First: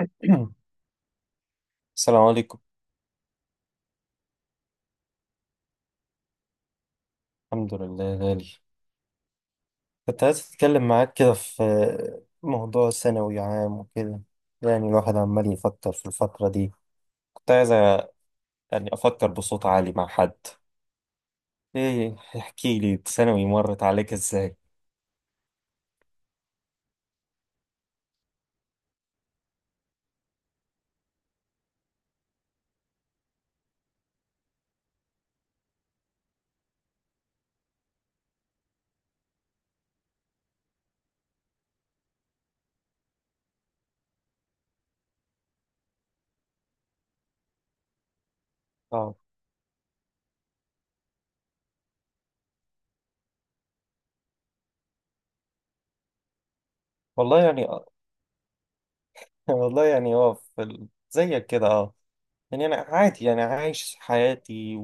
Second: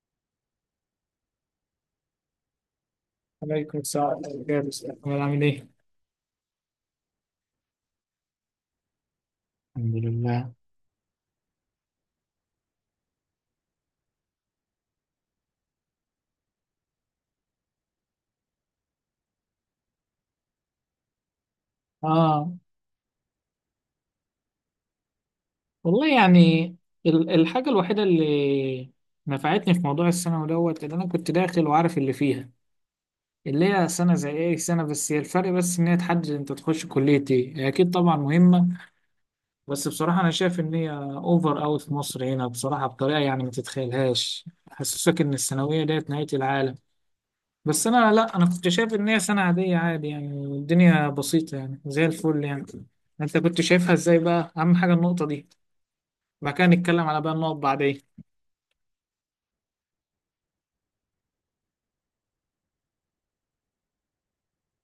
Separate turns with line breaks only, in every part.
السلام عليكم.
عليكم السلام ورحمة الله وبركاته. أحمد عامل إيه؟
الحمد لله يا غالي.
الحمد
كنت عايز
لله.
أتكلم معاك كده في موضوع ثانوي عام وكده، يعني الواحد عمال يفكر في الفترة دي. كنت عايز يعني أفكر بصوت عالي مع حد. إيه،
آه،
احكي لي ثانوي مرت عليك إزاي؟
والله يعني الحاجة الوحيدة اللي نفعتني في موضوع الثانوي دوت إن أنا كنت داخل وعارف اللي فيها، اللي هي سنة زي أي سنة. بس هي الفرق بس إن هي تحدد أنت تخش كلية إيه. هي أكيد طبعا مهمة، بس بصراحة أنا شايف إن هي أوفر أوي في مصر هنا بصراحة بطريقة يعني ما تتخيلهاش. حسسك إن الثانوية ديت نهاية العالم. بس انا، لا، انا كنت شايف ان
آه،
هي سنة عادية عادي يعني الدنيا بسيطة يعني زي الفل يعني. انت كنت شايفها ازاي بقى؟ اهم حاجة النقطة دي، بعد كده نتكلم على بقى
والله
النقط
يعني
بعدين.
والله يعني هو في زيك كده. يعني أنا عادي، أنا عايش حياتي،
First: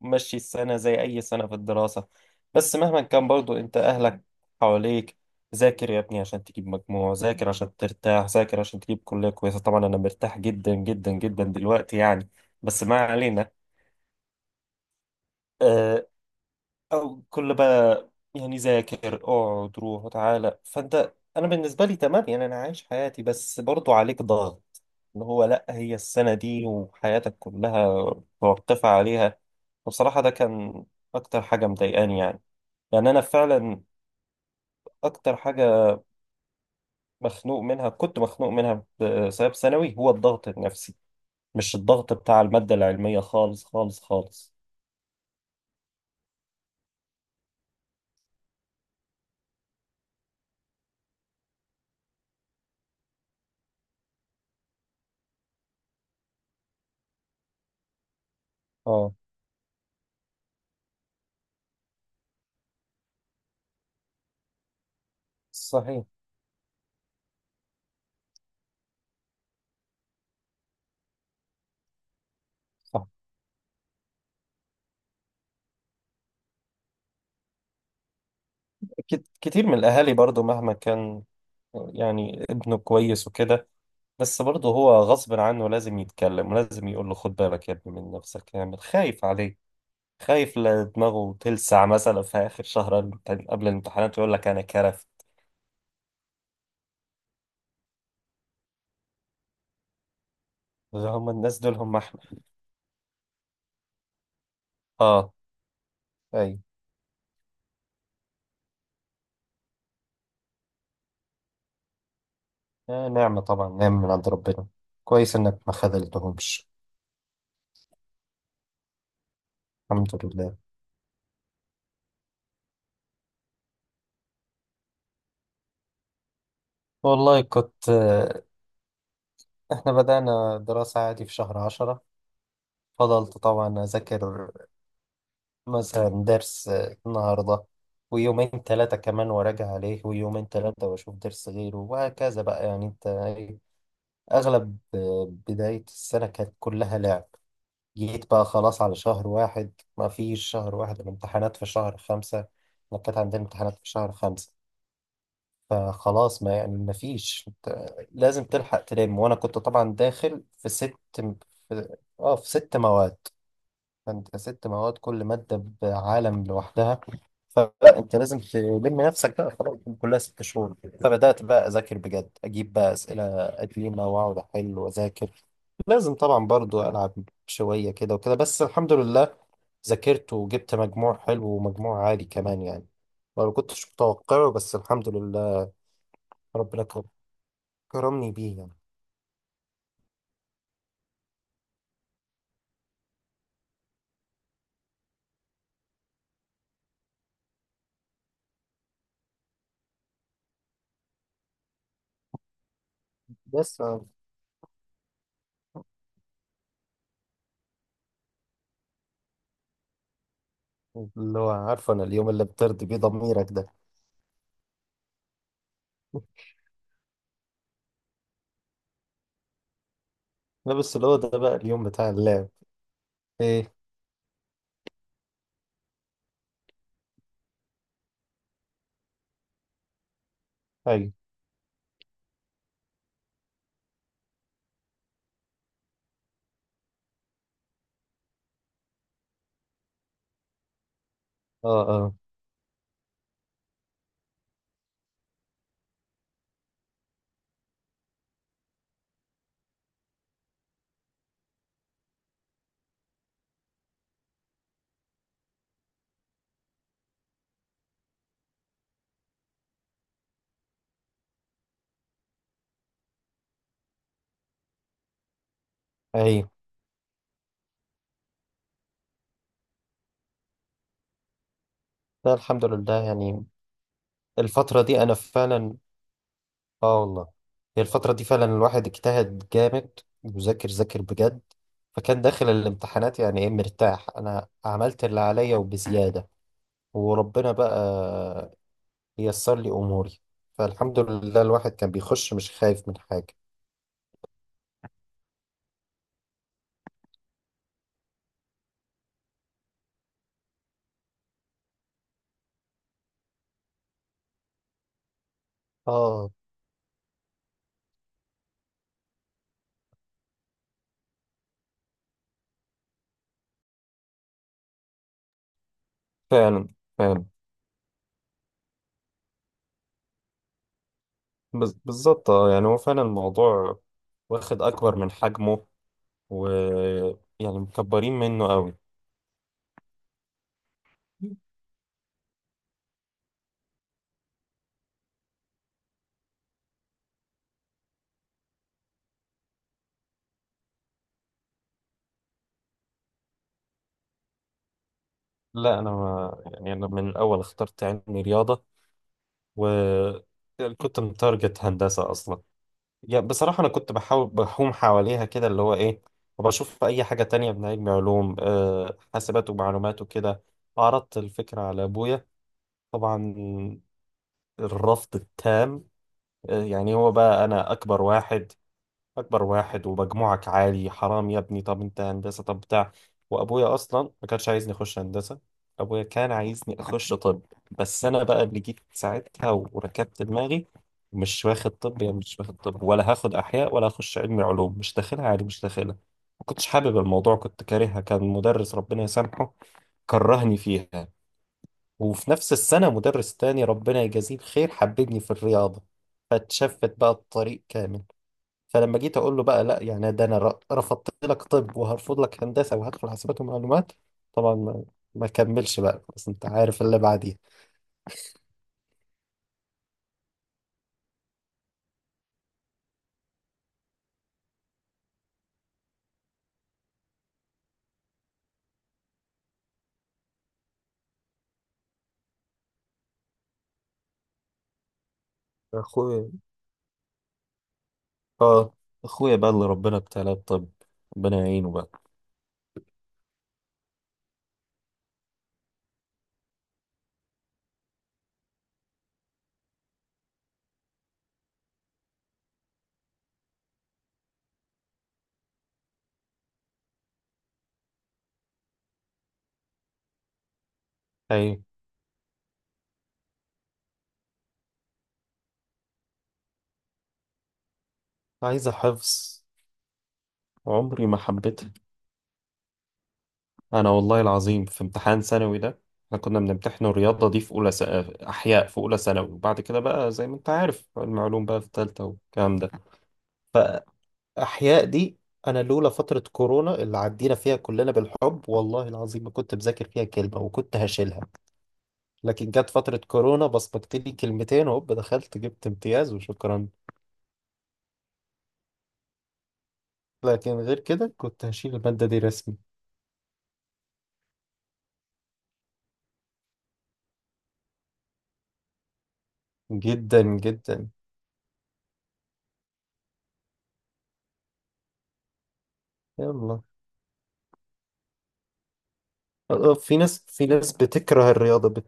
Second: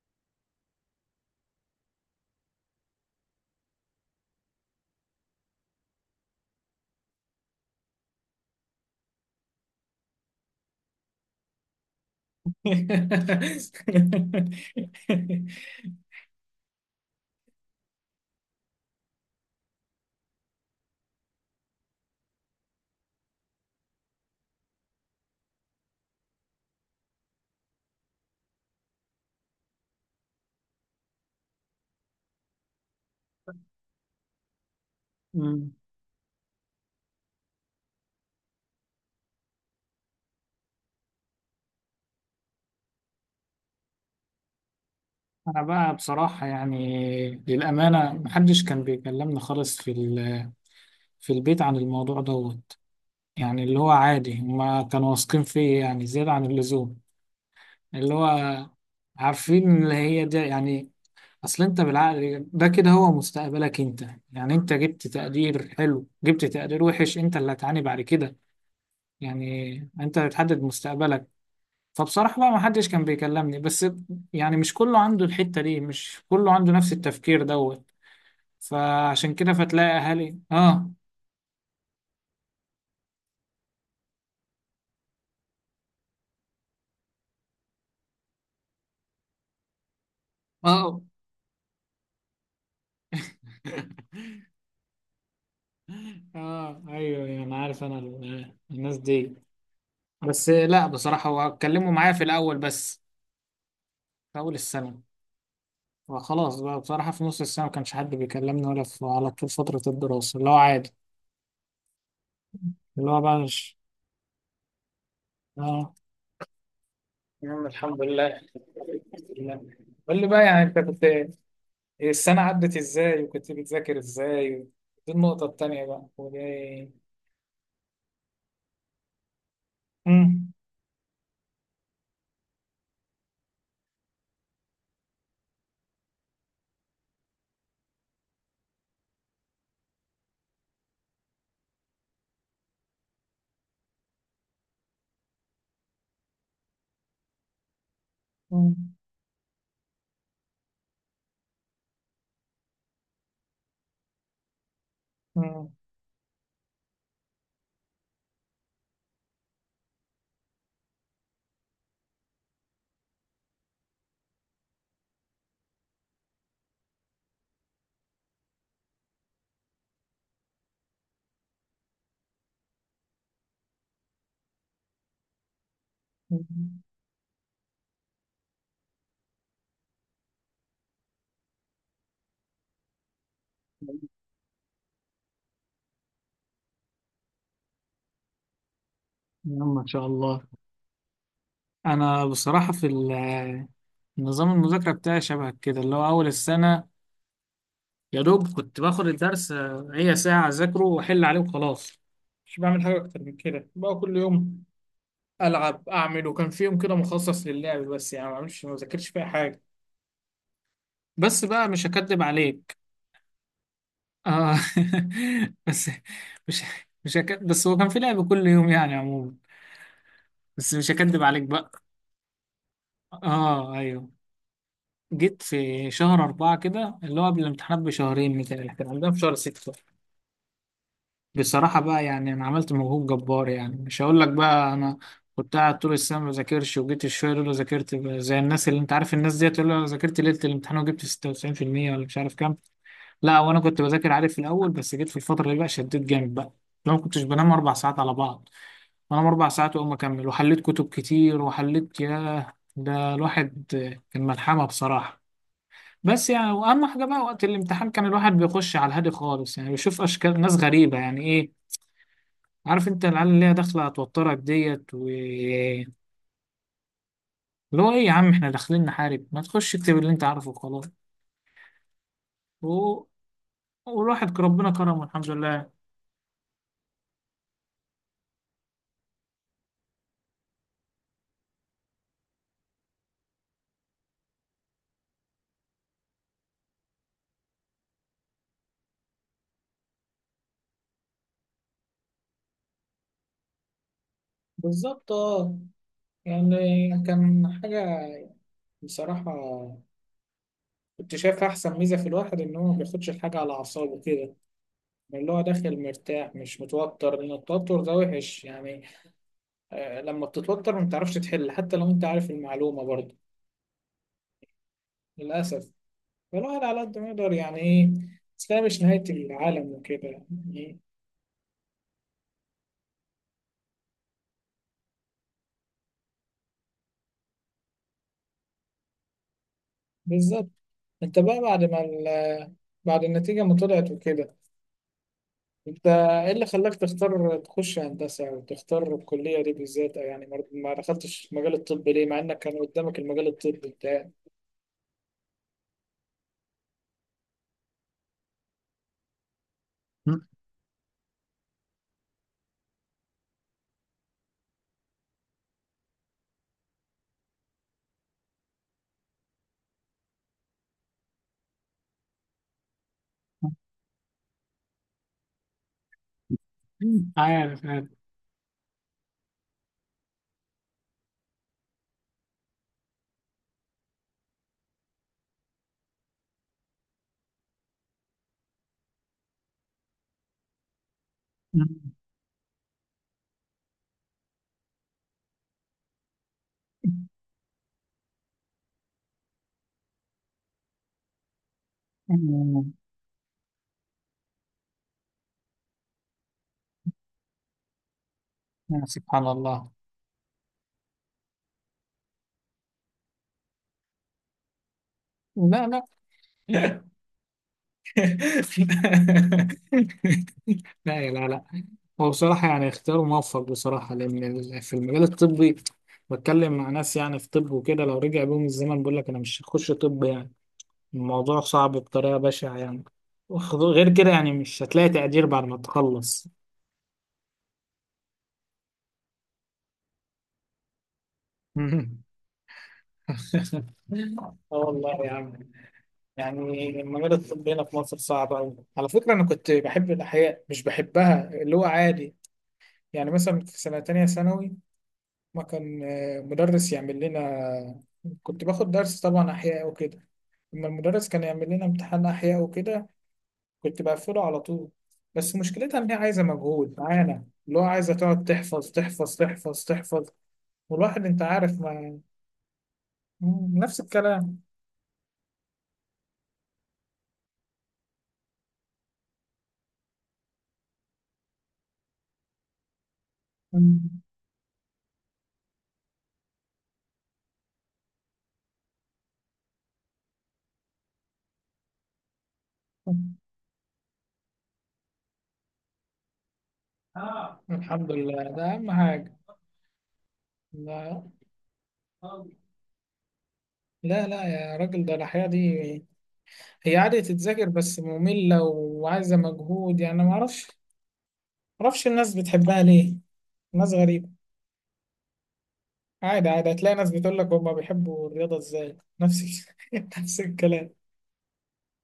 ومشي السنة زي أي سنة في الدراسة. بس مهما كان برضو أنت أهلك حواليك، ذاكر يا ابني عشان تجيب مجموع، ذاكر عشان ترتاح، ذاكر عشان تجيب كلية كويسة. طبعا أنا مرتاح جدا جدا جدا دلوقتي يعني، بس ما علينا. آه، أو كل بقى، يعني ذاكر اقعد روح وتعالى. فانت انا بالنسبه لي تمام، يعني انا عايش حياتي، بس برضو عليك ضغط، اللي هو لا، هي السنه دي وحياتك كلها مرتفع عليها. بصراحه ده كان اكتر حاجه مضايقاني يعني. يعني انا فعلا اكتر
أمم.
حاجه مخنوق منها، كنت مخنوق منها بسبب ثانوي. هو الضغط النفسي، مش الضغط بتاع الماده العلميه، خالص خالص خالص.
انا بقى بصراحة يعني للأمانة محدش كان بيكلمنا خالص في في البيت عن الموضوع دوت. يعني اللي هو عادي هما كانوا واثقين فيا يعني زيادة عن اللزوم، اللي هو
اه،
عارفين اللي هي دي يعني. اصل انت بالعقل ده كده هو مستقبلك انت. يعني انت جبت تقدير
صحيح.
حلو جبت تقدير وحش انت اللي هتعاني بعد كده. يعني انت اللي بتحدد مستقبلك، فبصراحة بقى ما حدش كان
صح.
بيكلمني. بس يعني مش كله عنده الحتة دي، مش كله عنده نفس التفكير دوت، فعشان كده
كتير من
فتلاقي
الأهالي
اهالي.
برضو مهما
اه،
كان، يعني ابنه كويس وكده، بس برضه هو غصب عنه لازم يتكلم، ولازم يقول له: خد بالك يا ابني من نفسك. يعني خايف عليه، خايف لا
اه.
دماغه تلسع مثلا في آخر شهر قبل الامتحانات يقول لك أنا كرف.
اه، ايوه، ايوه، انا عارف انا الناس دي. بس لا، بصراحة
هم
هو
الناس دول
اتكلموا
هم
معايا
إحنا.
في الاول بس في اول السنة،
آه.
فخلاص
أيوة.
بقى بصراحة في نص السنة ما كانش حد بيكلمني ولا في على طول فترة الدراسة اللي هو عادي.
آه،
اللي هو بقى
نعمة طبعا،
مش...
نعمة من عند ربنا. كويس إنك ما
اه،
خذلتهمش.
الحمد لله. الحمد لله. قول
الحمد
لي بقى
لله.
يعني انت كنت السنة عدت ازاي وكنت بتذاكر ازاي؟ دي النقطة التانية بقى ودي.
والله كنت إحنا
مم.
بدأنا دراسة عادي في شهر 10. فضلت طبعا أذاكر، مثلا درس النهاردة، ويومين ثلاثة كمان وراجع عليه، ويومين ثلاثة وأشوف درس غيره، وهكذا بقى. يعني أنت إيه، أغلب بداية السنة كانت كلها لعب. جيت بقى خلاص
مم.
على شهر واحد، ما فيش شهر واحد، الامتحانات في شهر 5. إحنا كانت عندنا امتحانات في شهر 5،
مم.
فخلاص، ما يعني ما فيش، أنت لازم تلحق تلم. وأنا كنت طبعا داخل في ست في 6 مواد. فأنت 6 مواد كل مادة بعالم لوحدها، فلا انت لازم تلم نفسك بقى. خلاص كلها 6 شهور. فبدات بقى اذاكر بجد، اجيب بقى اسئله قديمه واقعد احل واذاكر. لازم طبعا برضو العب شويه كده وكده، بس الحمد لله، ذاكرت وجبت مجموع حلو، ومجموع عالي كمان يعني، ما كنتش متوقعه، بس الحمد لله ربنا كرمني بيه يعني.
يلا ان شاء الله. انا بصراحة في نظام المذاكرة بتاعي شبه كده. اللي هو اول السنة يا دوب كنت باخد الدرس، هي ساعة أذاكره وأحل عليه وخلاص. مش بعمل حاجة أكتر من كده
بس
بقى كل يوم ألعب أعمل، وكان في يوم كده مخصص للعب بس يعني ما بعملش ما بذاكرش فيها حاجة.
اللي
بس
هو
بقى مش
عارفه انا
هكدب
اليوم اللي
عليك.
بترضي بيه ضميرك ده.
آه. بس مش هكدب، بس هو كان في لعب كل يوم يعني عموما. بس
لا
مش
بس اللي هو
هكدب
ده
عليك
بقى
بقى.
اليوم بتاع اللعب.
آه،
ايه؟
أيوه. جيت في شهر أربعة كده، اللي هو قبل الامتحانات بشهرين، مثلا كان عندنا في شهر ستة.
ايوه.
بصراحة بقى يعني أنا عملت مجهود جبار. يعني مش هقول لك بقى أنا كنت قاعد طول السنة ما بذاكرش وجيت الشوية دول ذاكرت زي الناس اللي أنت عارف الناس ديت اللي أنا ذاكرت ليلة الامتحان وجبت
اه.
96% ولا
اه.
مش عارف كام. لا، وأنا كنت بذاكر عادي في الأول بس جيت في الفترة اللي بقى شديت جامد بقى. لو ما كنتش بنام أربع ساعات على بعض، بنام أربع ساعات وأقوم أكمل، وحليت كتب كتير وحليت، ياه ده الواحد كان ملحمة بصراحة. بس يعني واهم حاجه بقى وقت الامتحان كان الواحد بيخش على الهادي خالص. يعني بيشوف اشكال ناس غريبه يعني إيه، عارف انت العيال اللي هي داخله هتوترك ديت و اللي
ايوه.
هو ايه. يا عم احنا داخلين نحارب؟ ما تخش اكتب اللي انت عارفه وخلاص.
لا، الحمد
و...
لله يعني.
والواحد ربنا
الفترة دي
كرمه
أنا
الحمد لله.
فعلا، آه والله، هي الفترة دي فعلا الواحد اجتهد جامد، وذاكر ذاكر بجد، فكان داخل الامتحانات يعني إيه مرتاح، أنا عملت اللي عليا وبزيادة، وربنا بقى ييسر لي أموري. فالحمد لله الواحد كان بيخش مش خايف من حاجة.
بالظبط، اه. يعني كان حاجة بصراحة كنت شايف أحسن ميزة في الواحد إن هو ما بياخدش الحاجة على أعصابه كده. اللي هو داخل
آه.
مرتاح مش متوتر، لأن التوتر ده وحش يعني. آه، لما بتتوتر ما بتعرفش تحل حتى لو أنت عارف المعلومة برضه، للأسف.
فعلا.
الواحد على قد ما
فعلا.
يقدر يعني ايه، بس هي مش نهاية العالم وكده يعني.
بالظبط. آه، يعني هو فعلا الموضوع واخد أكبر من حجمه، ويعني مكبرين منه قوي.
بالظبط. انت بقى بعد ما بعد النتيجة ما طلعت وكده، انت ايه اللي خلاك تختار تخش هندسة او تختار الكلية دي بالذات؟ او يعني ما دخلتش مجال الطب ليه مع انك كان قدامك المجال الطبي بتاعك؟
لا، أنا ما يعني، أنا من الأول اخترت علمي رياضة. و يعني كنت متارجت هندسة أصلا، يعني بصراحة أنا كنت بحاول بحوم حواليها كده اللي هو إيه، وبشوف أي حاجة تانية من علم علوم، حاسبات ومعلومات وكده. عرضت الفكرة على أبويا، طبعا الرفض التام. آه، يعني هو بقى
عارف
أنا
عارف.
أكبر واحد، اكبر واحد ومجموعك عالي، حرام يا ابني، طب انت هندسه، طب بتاع. وابويا اصلا ما كانش عايزني اخش هندسه، ابويا كان عايزني اخش طب. بس انا بقى اللي جيت ساعتها وركبت دماغي، مش واخد طب. يعني مش واخد طب، ولا هاخد احياء، ولا هخش علمي علوم، مش داخلها عادي، مش داخلها. ما كنتش حابب الموضوع، كنت كارهها. كان مدرس ربنا يسامحه كرهني فيها، وفي نفس السنه مدرس تاني ربنا يجازيه الخير حببني في الرياضه، فاتشفت بقى الطريق كامل. فلما جيت
سبحان
اقول له بقى
الله.
لا، يعني ده انا رفضت لك طب، وهرفض لك هندسه، وهدخل حاسبات ومعلومات. طبعا ما
لا
كملش
لا.
بقى، بس انت عارف اللي بعديها.
لا يا، لا لا. هو بصراحة يعني اختيار موفق بصراحة، لأن في المجال الطبي بتكلم مع ناس يعني في طب وكده لو رجع بيهم الزمن بيقول لك أنا مش هخش طب يعني. الموضوع صعب بطريقة بشعة يعني. غير كده يعني مش هتلاقي تقدير بعد ما
اخويا،
تخلص.
اه، اخويا بقى اللي ربنا ابتلاه بطب، ربنا يعينه بقى.
مم. اه والله يا عم. يعني المجال الطبي هنا في مصر صعب أوي. على فكرة أنا كنت بحب الأحياء مش بحبها اللي هو عادي. يعني مثلا في سنة تانية ثانوي ما كان مدرس يعمل لنا. كنت باخد درس طبعا أحياء وكده، لما المدرس كان يعمل
ايوه.
لنا امتحان أحياء وكده كنت بقفله على طول. بس مشكلتها إن هي عايزة مجهود معانا اللي هو عايزة تقعد
عايزة
تحفظ تحفظ
حفظ،
تحفظ تحفظ.
عمري
والواحد
ما
أنت عارف
حبيتها.
ما... نفس
انا والله
الكلام.
العظيم في امتحان ثانوي ده، احنا كنا بنمتحن الرياضه دي في اولى احياء في اولى ثانوي، وبعد كده بقى زي ما انت عارف المعلوم بقى في ثالثه والكلام ده.
مم.
فاحياء دي انا لولا فتره كورونا اللي عدينا فيها كلنا بالحب، والله العظيم ما كنت بذاكر فيها كلمه وكنت هشيلها. لكن جت فتره كورونا بصمجت لي كلمتين وهوب دخلت، جبت امتياز وشكرا.
آه. الحمد لله ده أهم حاجة.
لكن غير
لا،
كده كنت هشيل الماده دي رسمي.
لا لا يا راجل، ده الأحياء دي هي عادة تتذاكر بس مملة وعايزة مجهود. يعني ما
جدا
أعرفش،
جدا.
معرفش الناس بتحبها ليه، ناس غريبة. عادي، عادي
يلا.
هتلاقي ناس بتقول لك هما بيحبوا الرياضة ازاي. نفس
آه، في ناس،
نفس
في ناس
الكلام.
بتكره الرياضة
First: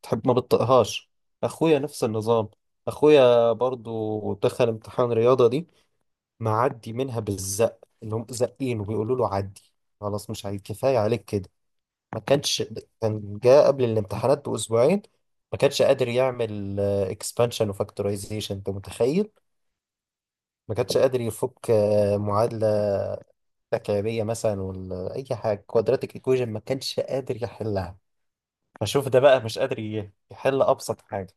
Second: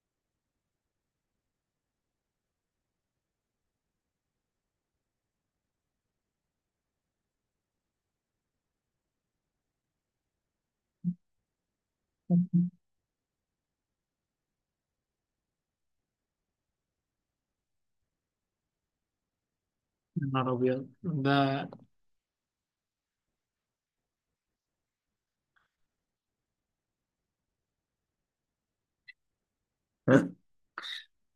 بتحب، ما بتطقهاش. اخويا نفس النظام، اخويا برضو دخل امتحان رياضة دي، معدي منها بالزق. اللي هم زقين وبيقولوا له: عدي خلاص، مش عايز، كفاية عليك كده. ما
يا
كانش، كان جاء قبل الامتحانات بأسبوعين، ما كانش قادر يعمل اكسبانشن وفاكتورايزيشن، انت متخيل.
نهار
ما
أبيض
كانش قادر
ده.
يفك معادلة تكعيبية مثلا، ولا أي حاجة، كوادراتيك ايكويجن ما كانش قادر يحلها. فشوف ده بقى مش قادر يحل ابسط حاجه.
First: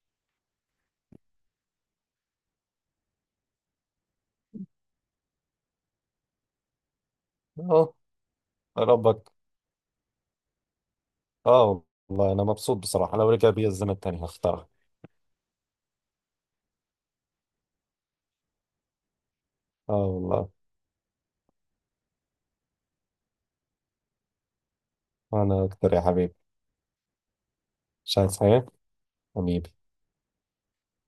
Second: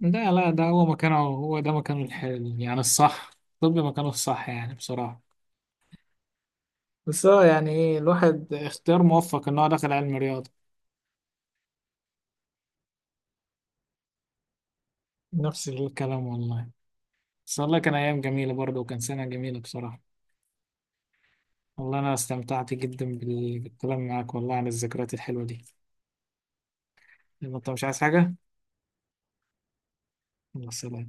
لا لا، ده هو مكانه، هو ده مكانه الحلو يعني الصح. طب مكانه الصح يعني بصراحة. بس هو يعني
اهو،
إيه، الواحد اختيار
ربك.
موفق إن هو دخل علم رياضة.
اه، والله انا مبسوط بصراحه، لو رجع بيا الزمن تاني هختارها.
نفس الكلام والله. بس والله كان أيام جميلة برضه وكان سنة جميلة
اه
بصراحة.
والله.
والله أنا استمتعت جدا بالكلام معاك والله عن الذكريات الحلوة دي.
انا اكتر يا حبيبي.
يلا، أنت مش عايز
مش
حاجة؟
عايز حاجه، حبيبي.
يلا سلام.